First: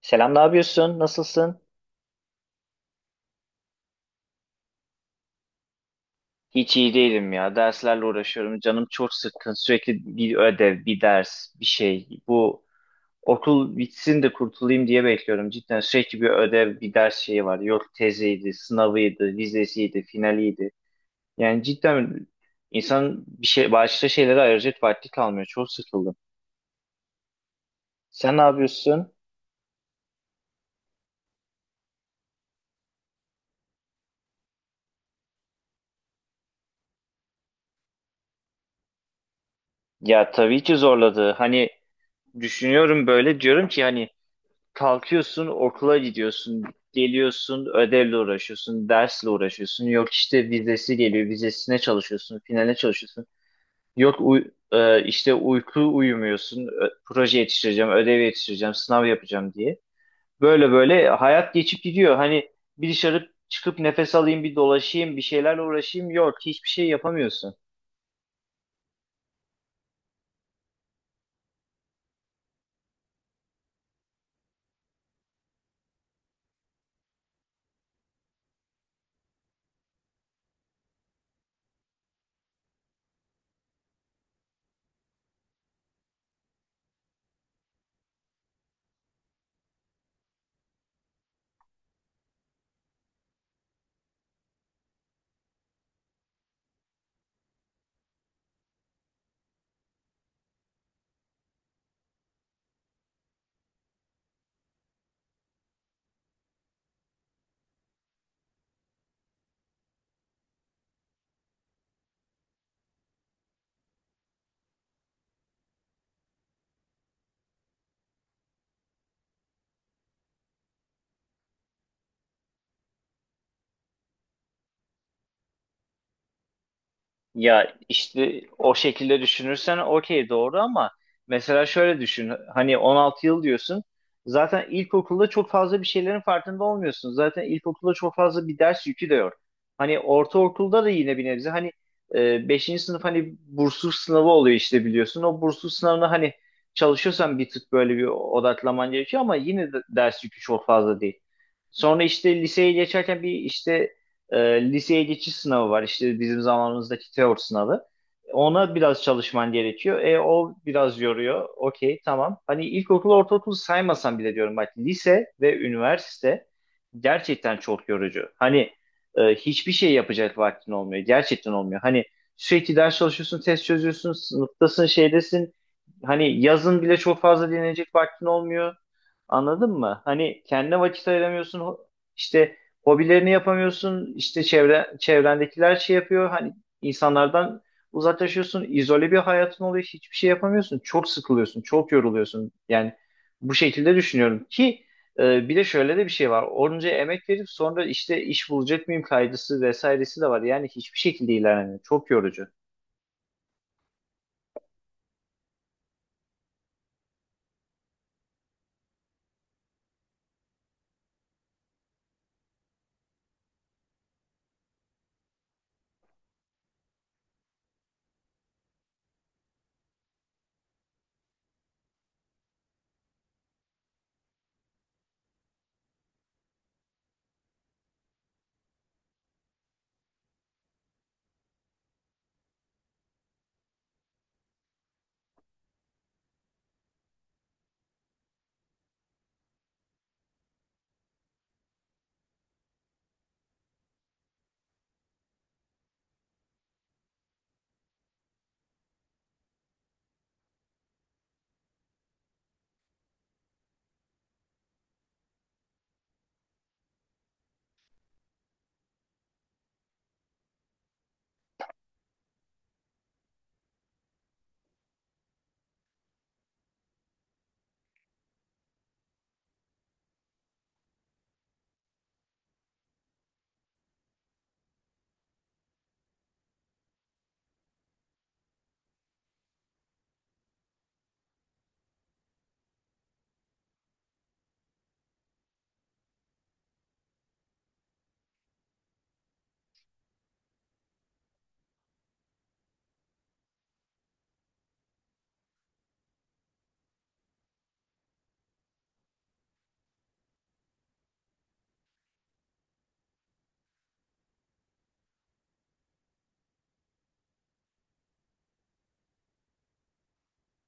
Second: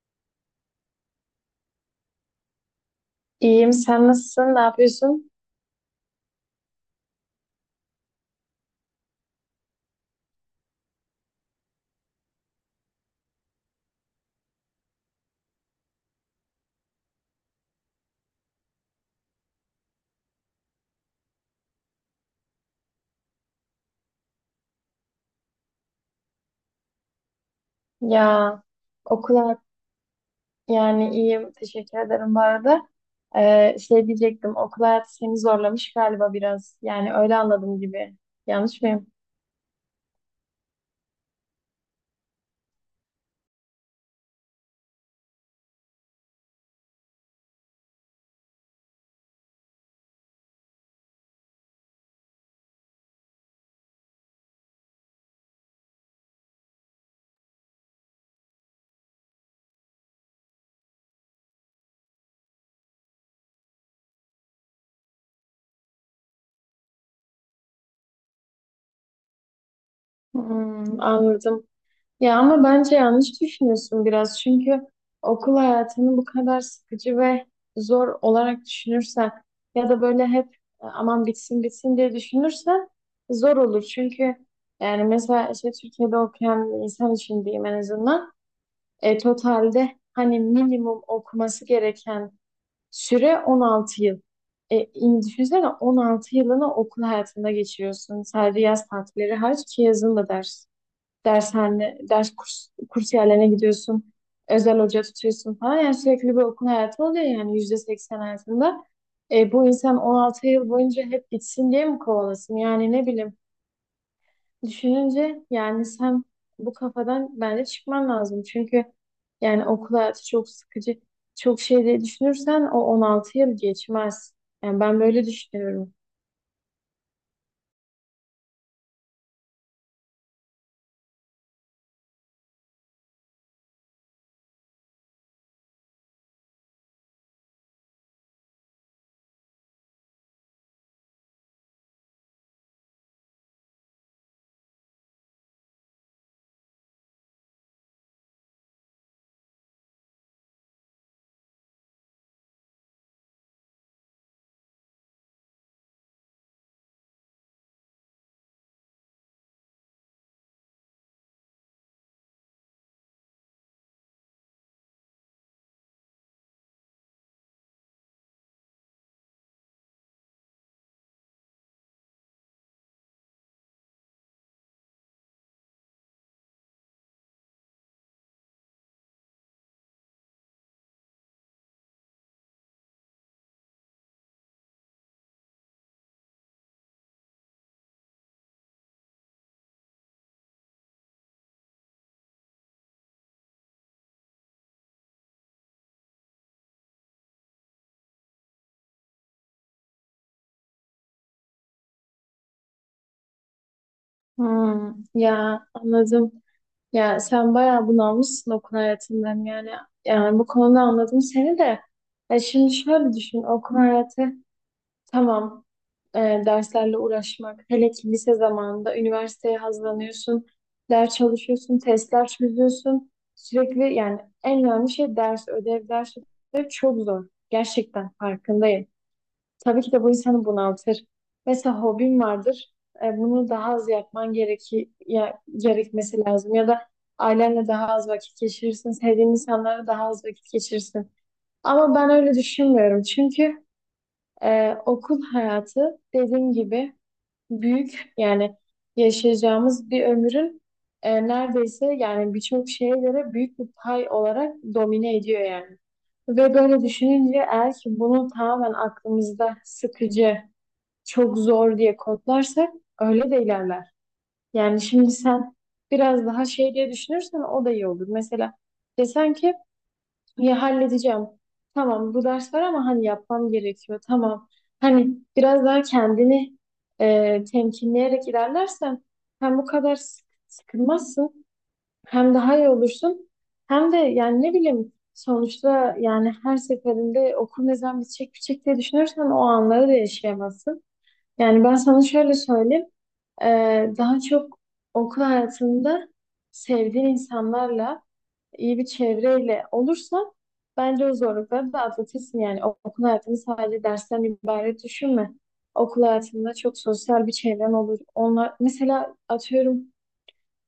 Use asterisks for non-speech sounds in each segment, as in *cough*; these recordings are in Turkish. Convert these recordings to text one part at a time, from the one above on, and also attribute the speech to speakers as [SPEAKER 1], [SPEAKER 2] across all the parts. [SPEAKER 1] Selam, ne yapıyorsun? Nasılsın?
[SPEAKER 2] İyiyim. Sen nasılsın? Ne yapıyorsun?
[SPEAKER 1] Hiç iyi değilim ya. Derslerle uğraşıyorum. Canım çok sıkkın. Sürekli bir ödev, bir ders, bir şey. Bu okul bitsin de kurtulayım diye bekliyorum. Cidden sürekli bir ödev, bir ders şeyi var. Yok teziydi, sınavıydı, vizesiydi, finaliydi. Yani cidden insan bir şey, başka şeylere ayıracak vakti kalmıyor. Çok sıkıldım.
[SPEAKER 2] Ya
[SPEAKER 1] Sen ne yapıyorsun?
[SPEAKER 2] okul hayat- yani iyiyim. Teşekkür ederim bu arada. Şey diyecektim. Okul hayatı seni zorlamış galiba biraz. Yani öyle anladım gibi. Yanlış mıyım?
[SPEAKER 1] Ya tabii ki zorladı. Hani düşünüyorum böyle diyorum ki hani kalkıyorsun, okula gidiyorsun, geliyorsun, ödevle uğraşıyorsun, dersle uğraşıyorsun. Yok işte vizesi geliyor, vizesine çalışıyorsun, finale çalışıyorsun. Yok, işte uyku uyumuyorsun, proje yetiştireceğim, ödev yetiştireceğim, sınav yapacağım diye. Böyle böyle hayat geçip gidiyor. Hani bir dışarı çıkıp nefes alayım, bir dolaşayım, bir şeylerle uğraşayım. Yok, hiçbir şey yapamıyorsun.
[SPEAKER 2] Hmm, anladım. Ya ama bence yanlış düşünüyorsun biraz. Çünkü okul hayatını bu kadar sıkıcı ve zor olarak düşünürsen ya da böyle hep "Aman bitsin bitsin diye düşünürsen zor olur. Çünkü yani mesela işte Türkiye'de okuyan bir insan için diyeyim en azından totalde hani minimum okuması gereken süre 16 yıl. Düşünsene 16 yılını okul hayatında geçiriyorsun. Sadece yaz tatilleri hariç ki yazın da ders dershane, ders kurs, kurs yerlerine gidiyorsun. Özel hoca tutuyorsun falan. Yani sürekli bir okul hayatı oluyor yani %80 hayatında. Bu insan 16 yıl boyunca hep gitsin diye mi kovalasın? Yani ne bileyim düşününce yani sen bu kafadan bence çıkman lazım. Çünkü yani okul hayatı çok sıkıcı, çok şey diye düşünürsen o 16 yıl geçmez. Yani ben böyle düşünüyorum.
[SPEAKER 1] Ya işte o şekilde düşünürsen okey, doğru, ama mesela şöyle düşün, hani 16 yıl diyorsun, zaten ilkokulda çok fazla bir şeylerin farkında olmuyorsun. Zaten ilkokulda çok fazla bir ders yükü de yok. Hani ortaokulda da yine bir nebze hani beşinci sınıf hani bursluluk sınavı oluyor işte, biliyorsun. O bursluluk sınavına hani çalışıyorsan bir tık böyle bir odaklaman gerekiyor ama yine de ders yükü çok fazla değil. Sonra işte liseye geçerken bir işte e, liseye geçiş sınavı var. İşte bizim zamanımızdaki teori sınavı. Ona biraz çalışman gerekiyor. E, o biraz yoruyor. Okey, tamam. Hani ilkokul, ortaokul saymasan bile diyorum bak, lise ve üniversite gerçekten çok yorucu. Hani hiçbir şey yapacak vaktin olmuyor. Gerçekten olmuyor. Hani sürekli ders çalışıyorsun, test çözüyorsun, sınıftasın, şeydesin. Hani yazın bile çok fazla dinlenecek vaktin olmuyor. Anladın mı? Hani kendine vakit ayıramıyorsun. İşte hobilerini yapamıyorsun. İşte çevre, çevrendekiler şey yapıyor. Hani insanlardan uzaklaşıyorsun. İzole bir hayatın oluyor. Hiçbir şey yapamıyorsun. Çok sıkılıyorsun. Çok yoruluyorsun. Yani bu şekilde düşünüyorum ki bir de şöyle de bir şey var. Onca emek verip sonra işte iş bulacak mıyım kaygısı vesairesi de var. Yani hiçbir şekilde ilerlemiyor. Çok yorucu.
[SPEAKER 2] Hmm, ya anladım. Ya sen bayağı bunalmışsın okul hayatından yani. Yani bu konuda anladım seni de. Ya şimdi şöyle düşün, okul hayatı tamam, e, derslerle uğraşmak. Hele ki lise zamanında üniversiteye hazırlanıyorsun. Ders çalışıyorsun, testler çözüyorsun. Sürekli yani en önemli şey ders, ödev, ders ödev çok zor. Gerçekten farkındayım. Tabii ki de bu insanı bunaltır. Mesela hobin vardır. Bunu daha az yapman gerekmesi lazım. Ya da ailenle daha az vakit geçirirsin. Sevdiğin insanlara daha az vakit geçirirsin. Ama ben öyle düşünmüyorum. Çünkü okul hayatı dediğim gibi büyük yani yaşayacağımız bir ömrün neredeyse yani birçok şeye göre büyük bir pay olarak domine ediyor yani. Ve böyle düşününce eğer ki bunu tamamen aklımızda sıkıcı, çok zor diye kodlarsak öyle de ilerler. Yani şimdi sen biraz daha şey diye düşünürsen o da iyi olur. Mesela desen ki ya halledeceğim. Tamam, bu ders var ama hani yapmam gerekiyor. Tamam. Hani biraz daha kendini temkinleyerek ilerlersen hem bu kadar sıkılmazsın, hem daha iyi olursun, hem de yani ne bileyim, sonuçta yani her seferinde okul ne zaman bitecek bitecek diye düşünürsen o anları da yaşayamazsın. Yani ben sana şöyle söyleyeyim. Daha çok okul hayatında sevdiğin insanlarla, iyi bir çevreyle olursa bence o zorlukları da atlatırsın. Yani okul hayatını sadece dersten ibaret düşünme. Okul hayatında çok sosyal bir çevren olur. Onlar mesela atıyorum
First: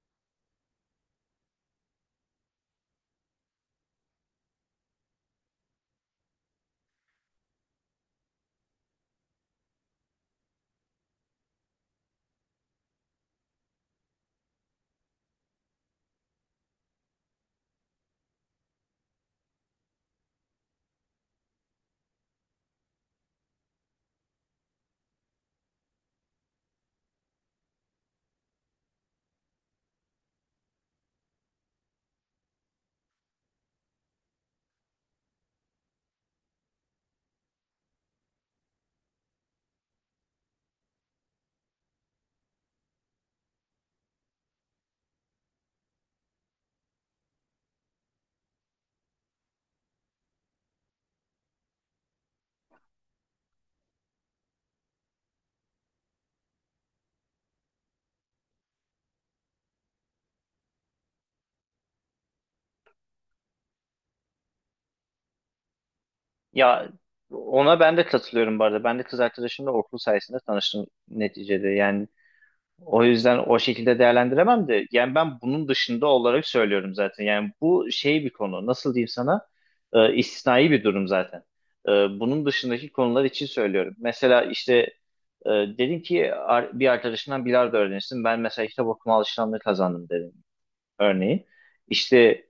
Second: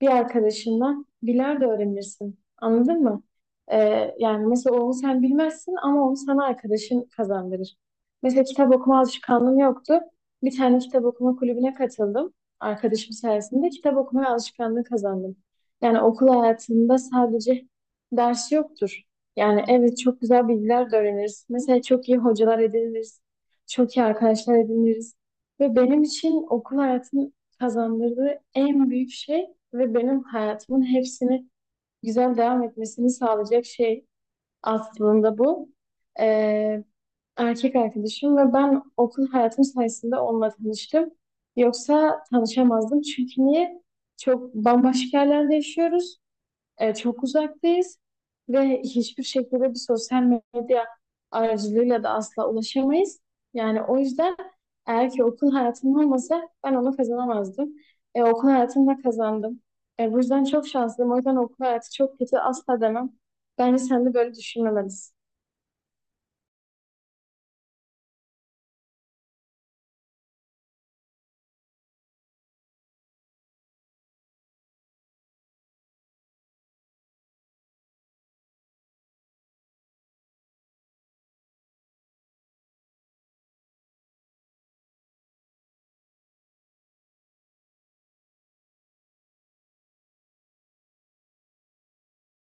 [SPEAKER 2] bir arkadaşından bilardo öğrenirsin. Anladın mı? Yani mesela onu sen bilmezsin ama onu sana arkadaşın kazandırır. Mesela kitap okuma alışkanlığım yoktu. Bir tane kitap okuma kulübüne katıldım. Arkadaşım sayesinde kitap okuma alışkanlığı kazandım. Yani okul hayatında sadece ders yoktur. Yani evet, çok güzel bilgiler de öğreniriz. Mesela çok iyi hocalar ediniriz. Çok iyi arkadaşlar ediniriz. Ve benim için okul hayatının kazandırdığı en büyük şey ve benim hayatımın hepsini güzel devam etmesini sağlayacak şey aslında bu. Ee, Erkek arkadaşım ve ben okul hayatım sayesinde onunla tanıştım. Yoksa tanışamazdım. Çünkü niye? Çok bambaşka yerlerde yaşıyoruz, çok uzaktayız ve hiçbir şekilde bir sosyal medya aracılığıyla da asla ulaşamayız. Yani o yüzden eğer ki okul hayatım olmasa ben onu kazanamazdım. Okul hayatımda kazandım. Bu yüzden çok şanslıyım. O yüzden okul hayatı çok kötü asla demem. Bence sen de böyle düşünmemelisin.
[SPEAKER 1] Ya, ona ben de katılıyorum bu arada. Ben de kız arkadaşımla okul sayesinde tanıştım neticede. Yani o yüzden o şekilde değerlendiremem de, yani ben bunun dışında olarak söylüyorum zaten. Yani bu şey bir konu, nasıl diyeyim sana, istisnai bir durum zaten. E, Bunun dışındaki konular için söylüyorum. Mesela işte dedin ki bir arkadaşından bilardo öğrenirsin. Ben mesela kitap okuma alışkanlığı kazandım dedim örneğin. İşte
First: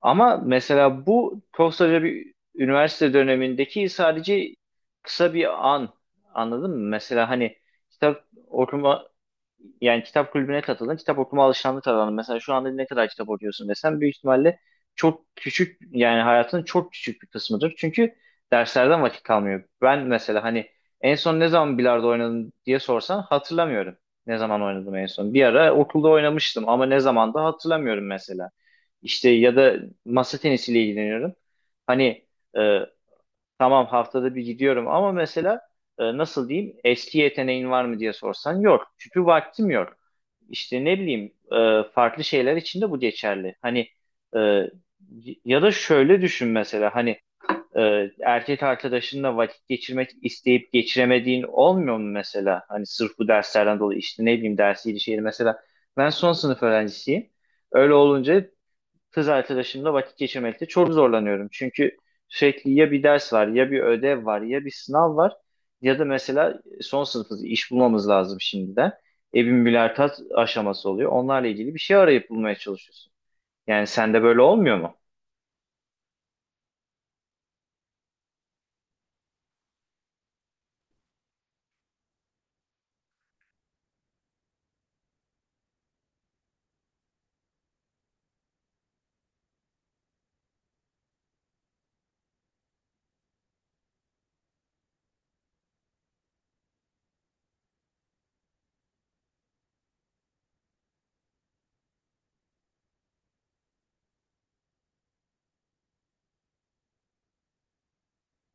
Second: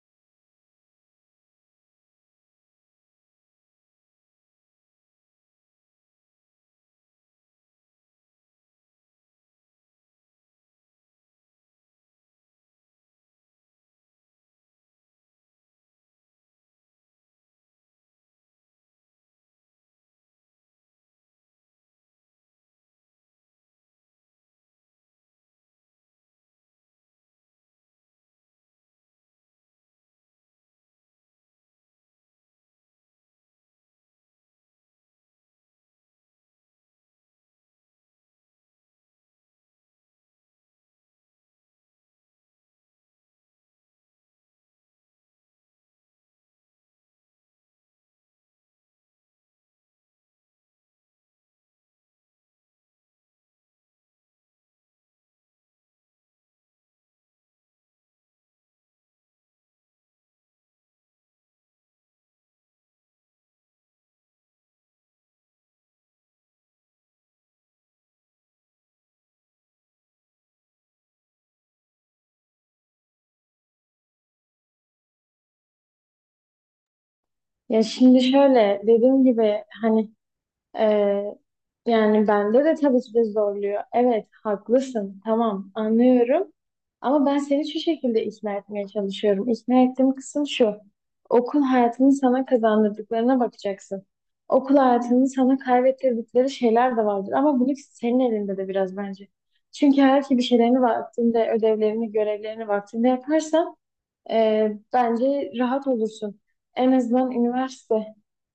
[SPEAKER 1] ama mesela bu koskoca bir üniversite dönemindeki sadece kısa bir an. Anladın mı? Mesela hani kitap okuma, yani kitap kulübüne katıldın, kitap okuma alışkanlığı kazandın. Mesela şu anda ne kadar kitap okuyorsun desem, büyük ihtimalle çok küçük, yani hayatının çok küçük bir kısmıdır. Çünkü derslerden vakit kalmıyor. Ben mesela hani en son ne zaman bilardo oynadım diye sorsan hatırlamıyorum. Ne zaman oynadım en son? Bir ara okulda oynamıştım ama ne zaman da hatırlamıyorum mesela. İşte ya da masa tenisiyle ilgileniyorum. Hani e, tamam haftada bir gidiyorum ama mesela nasıl diyeyim, eski yeteneğin var mı diye sorsan yok. Çünkü vaktim yok. İşte ne bileyim farklı şeyler için de bu geçerli. Hani e, ya da şöyle düşün mesela, hani erkek arkadaşınla vakit geçirmek isteyip geçiremediğin olmuyor mu mesela? Hani sırf bu derslerden dolayı işte ne bileyim, dersiydi şeydi, mesela ben son sınıf öğrencisiyim. Öyle olunca kız arkadaşımla vakit geçirmekte çok zorlanıyorum. Çünkü sürekli ya bir ders var, ya bir ödev var, ya bir sınav var, ya da mesela son sınıfız, iş bulmamız lazım şimdiden. E, bir mülakat aşaması oluyor. Onlarla ilgili bir şey arayıp bulmaya çalışıyorsun. Yani sende böyle olmuyor mu?
[SPEAKER 2] Ya şimdi şöyle dediğim gibi, hani, Ee, yani bende de tabii ki de zorluyor. Evet, haklısın. Tamam, anlıyorum. Ama ben seni şu şekilde ikna etmeye çalışıyorum. İkna ettiğim kısım şu. Okul hayatının sana kazandırdıklarına bakacaksın. Okul hayatının sana kaybettirdikleri şeyler de vardır. Ama bunu senin elinde de biraz, bence. Çünkü eğer ki bir şeylerini vaktinde, ödevlerini, görevlerini vaktinde yaparsan bence rahat olursun. En azından üniversite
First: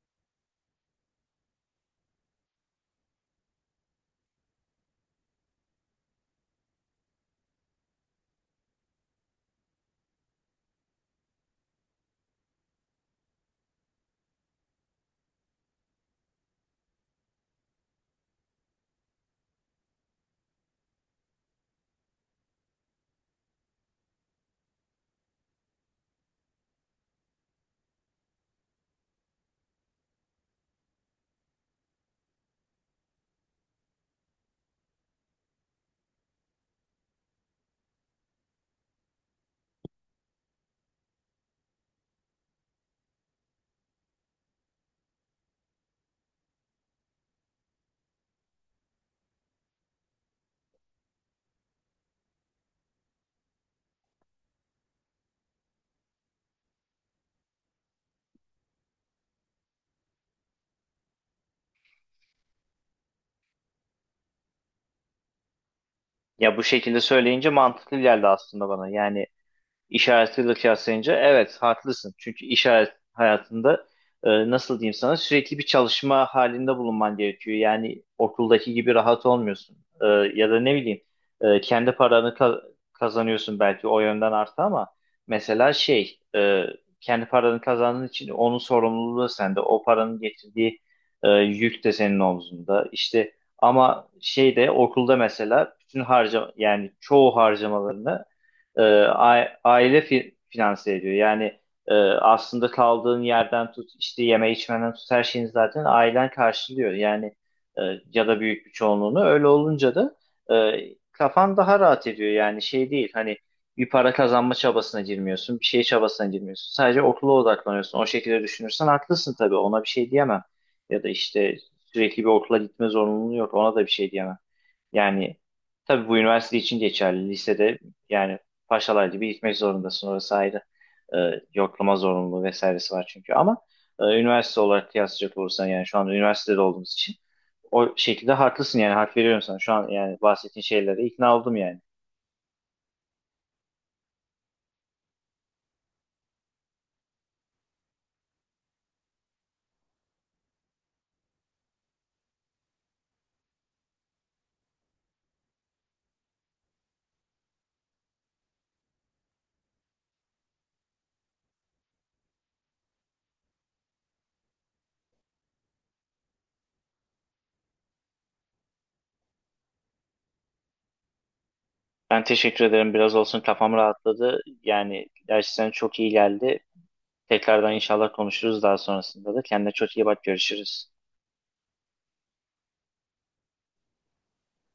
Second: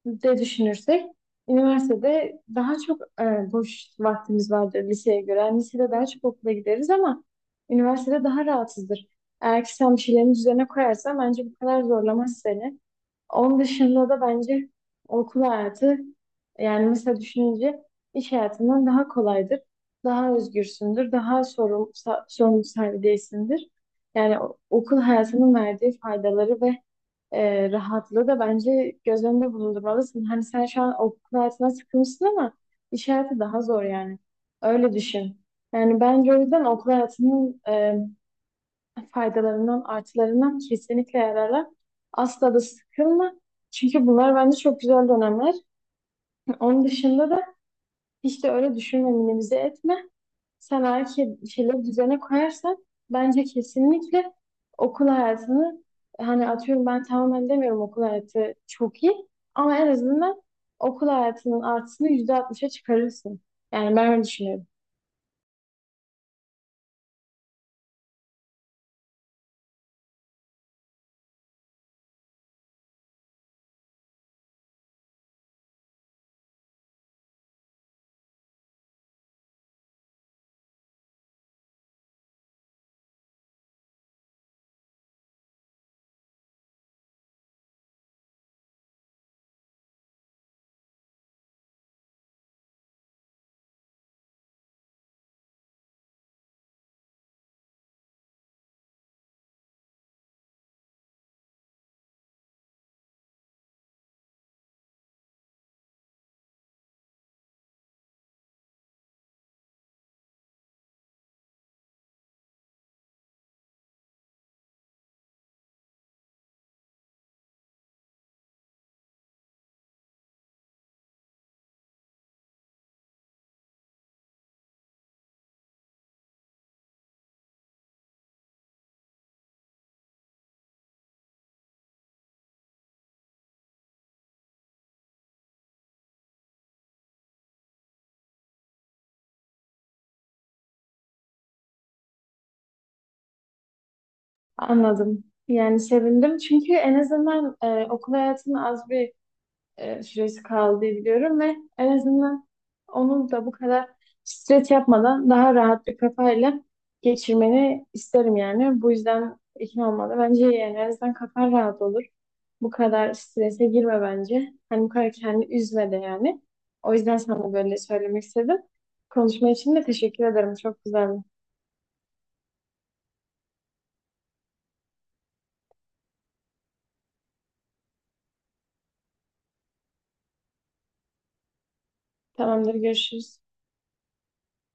[SPEAKER 2] de düşünürsek, üniversitede daha çok boş vaktimiz vardır liseye göre. Yani lisede daha çok okula gideriz ama üniversitede daha rahatsızdır. Eğer ki sen bir şeylerin düzene koyarsan bence bu kadar zorlamaz seni. Onun dışında da bence okul hayatı, yani mesela düşününce, iş hayatından daha kolaydır. Daha özgürsündür. Daha sorumlu sahibi değilsindir. Yani okul hayatının verdiği faydaları ve rahatlığı da bence göz önünde bulundurmalısın. Hani sen şu an okul hayatına sıkılmışsın ama iş hayatı daha zor yani. Öyle düşün. Yani bence o yüzden okul hayatının faydalarından, artılarından kesinlikle yararlan. Asla da sıkılma. Çünkü bunlar bence çok güzel dönemler. *laughs* Onun dışında da hiç de öyle düşünme, minimize etme. Sen eğer ki bir şeyleri düzene koyarsan bence kesinlikle okul hayatını, hani, atıyorum, ben tamamen demiyorum okul hayatı çok iyi ama en azından okul hayatının artısını %60'a çıkarırsın. Yani ben öyle düşünüyorum.
[SPEAKER 1] Ya bu şekilde söyleyince mantıklı geldi aslında bana. Yani işaretiyle kıyaslayınca evet haklısın. Çünkü işaret hayatında nasıl diyeyim sana, sürekli bir çalışma halinde bulunman gerekiyor. Yani okuldaki gibi rahat olmuyorsun. E, ya da ne bileyim e, kendi paranı ka- kazanıyorsun, belki o yönden artı, ama mesela kendi paranı kazandığın için onun sorumluluğu sende. O paranın getirdiği yük de senin omzunda. İşte ama şeyde, okulda mesela bütün harcama, yani çoğu harcamalarını finanse ediyor. Yani aslında kaldığın yerden tut, işte yeme içmeden tut, her şeyini zaten ailen karşılıyor. Yani e, ya da büyük bir çoğunluğunu. Öyle olunca da e, kafan daha rahat ediyor. Yani şey değil, hani bir para kazanma çabasına girmiyorsun, bir şey çabasına girmiyorsun. Sadece okula odaklanıyorsun. O şekilde düşünürsen haklısın tabii. Ona bir şey diyemem. Ya da işte sürekli bir okula gitme zorunluluğu yok. Ona da bir şey diyemem. Yani tabii bu üniversite için geçerli. Lisede yani paşalar gibi gitmek zorundasın. Orası ayrı, e, yoklama zorunluluğu vesairesi var çünkü. Ama üniversite olarak kıyaslayacak olursan, yani şu anda üniversitede olduğumuz için o şekilde haklısın, yani hak veriyorum sana. Şu an yani bahsettiğin şeylere ikna oldum yani.
[SPEAKER 2] Anladım. Yani sevindim, çünkü en azından okul hayatını az bir süresi kaldı diye biliyorum ve en azından onu da bu kadar stres yapmadan daha rahat bir kafayla geçirmeni isterim yani. Bu yüzden ikna olmadı. Bence yani en azından kafan rahat olur. Bu kadar strese girme bence. Hani bu kadar kendini üzme de yani. O yüzden sana böyle söylemek istedim. Konuşma için de teşekkür ederim. Çok güzeldi.
[SPEAKER 1] Ben teşekkür ederim. Biraz olsun kafam rahatladı. Yani gerçekten çok iyi geldi. Tekrardan inşallah konuşuruz daha sonrasında da. Kendine çok iyi bak. Görüşürüz.
[SPEAKER 2] Tamamdır, görüşürüz.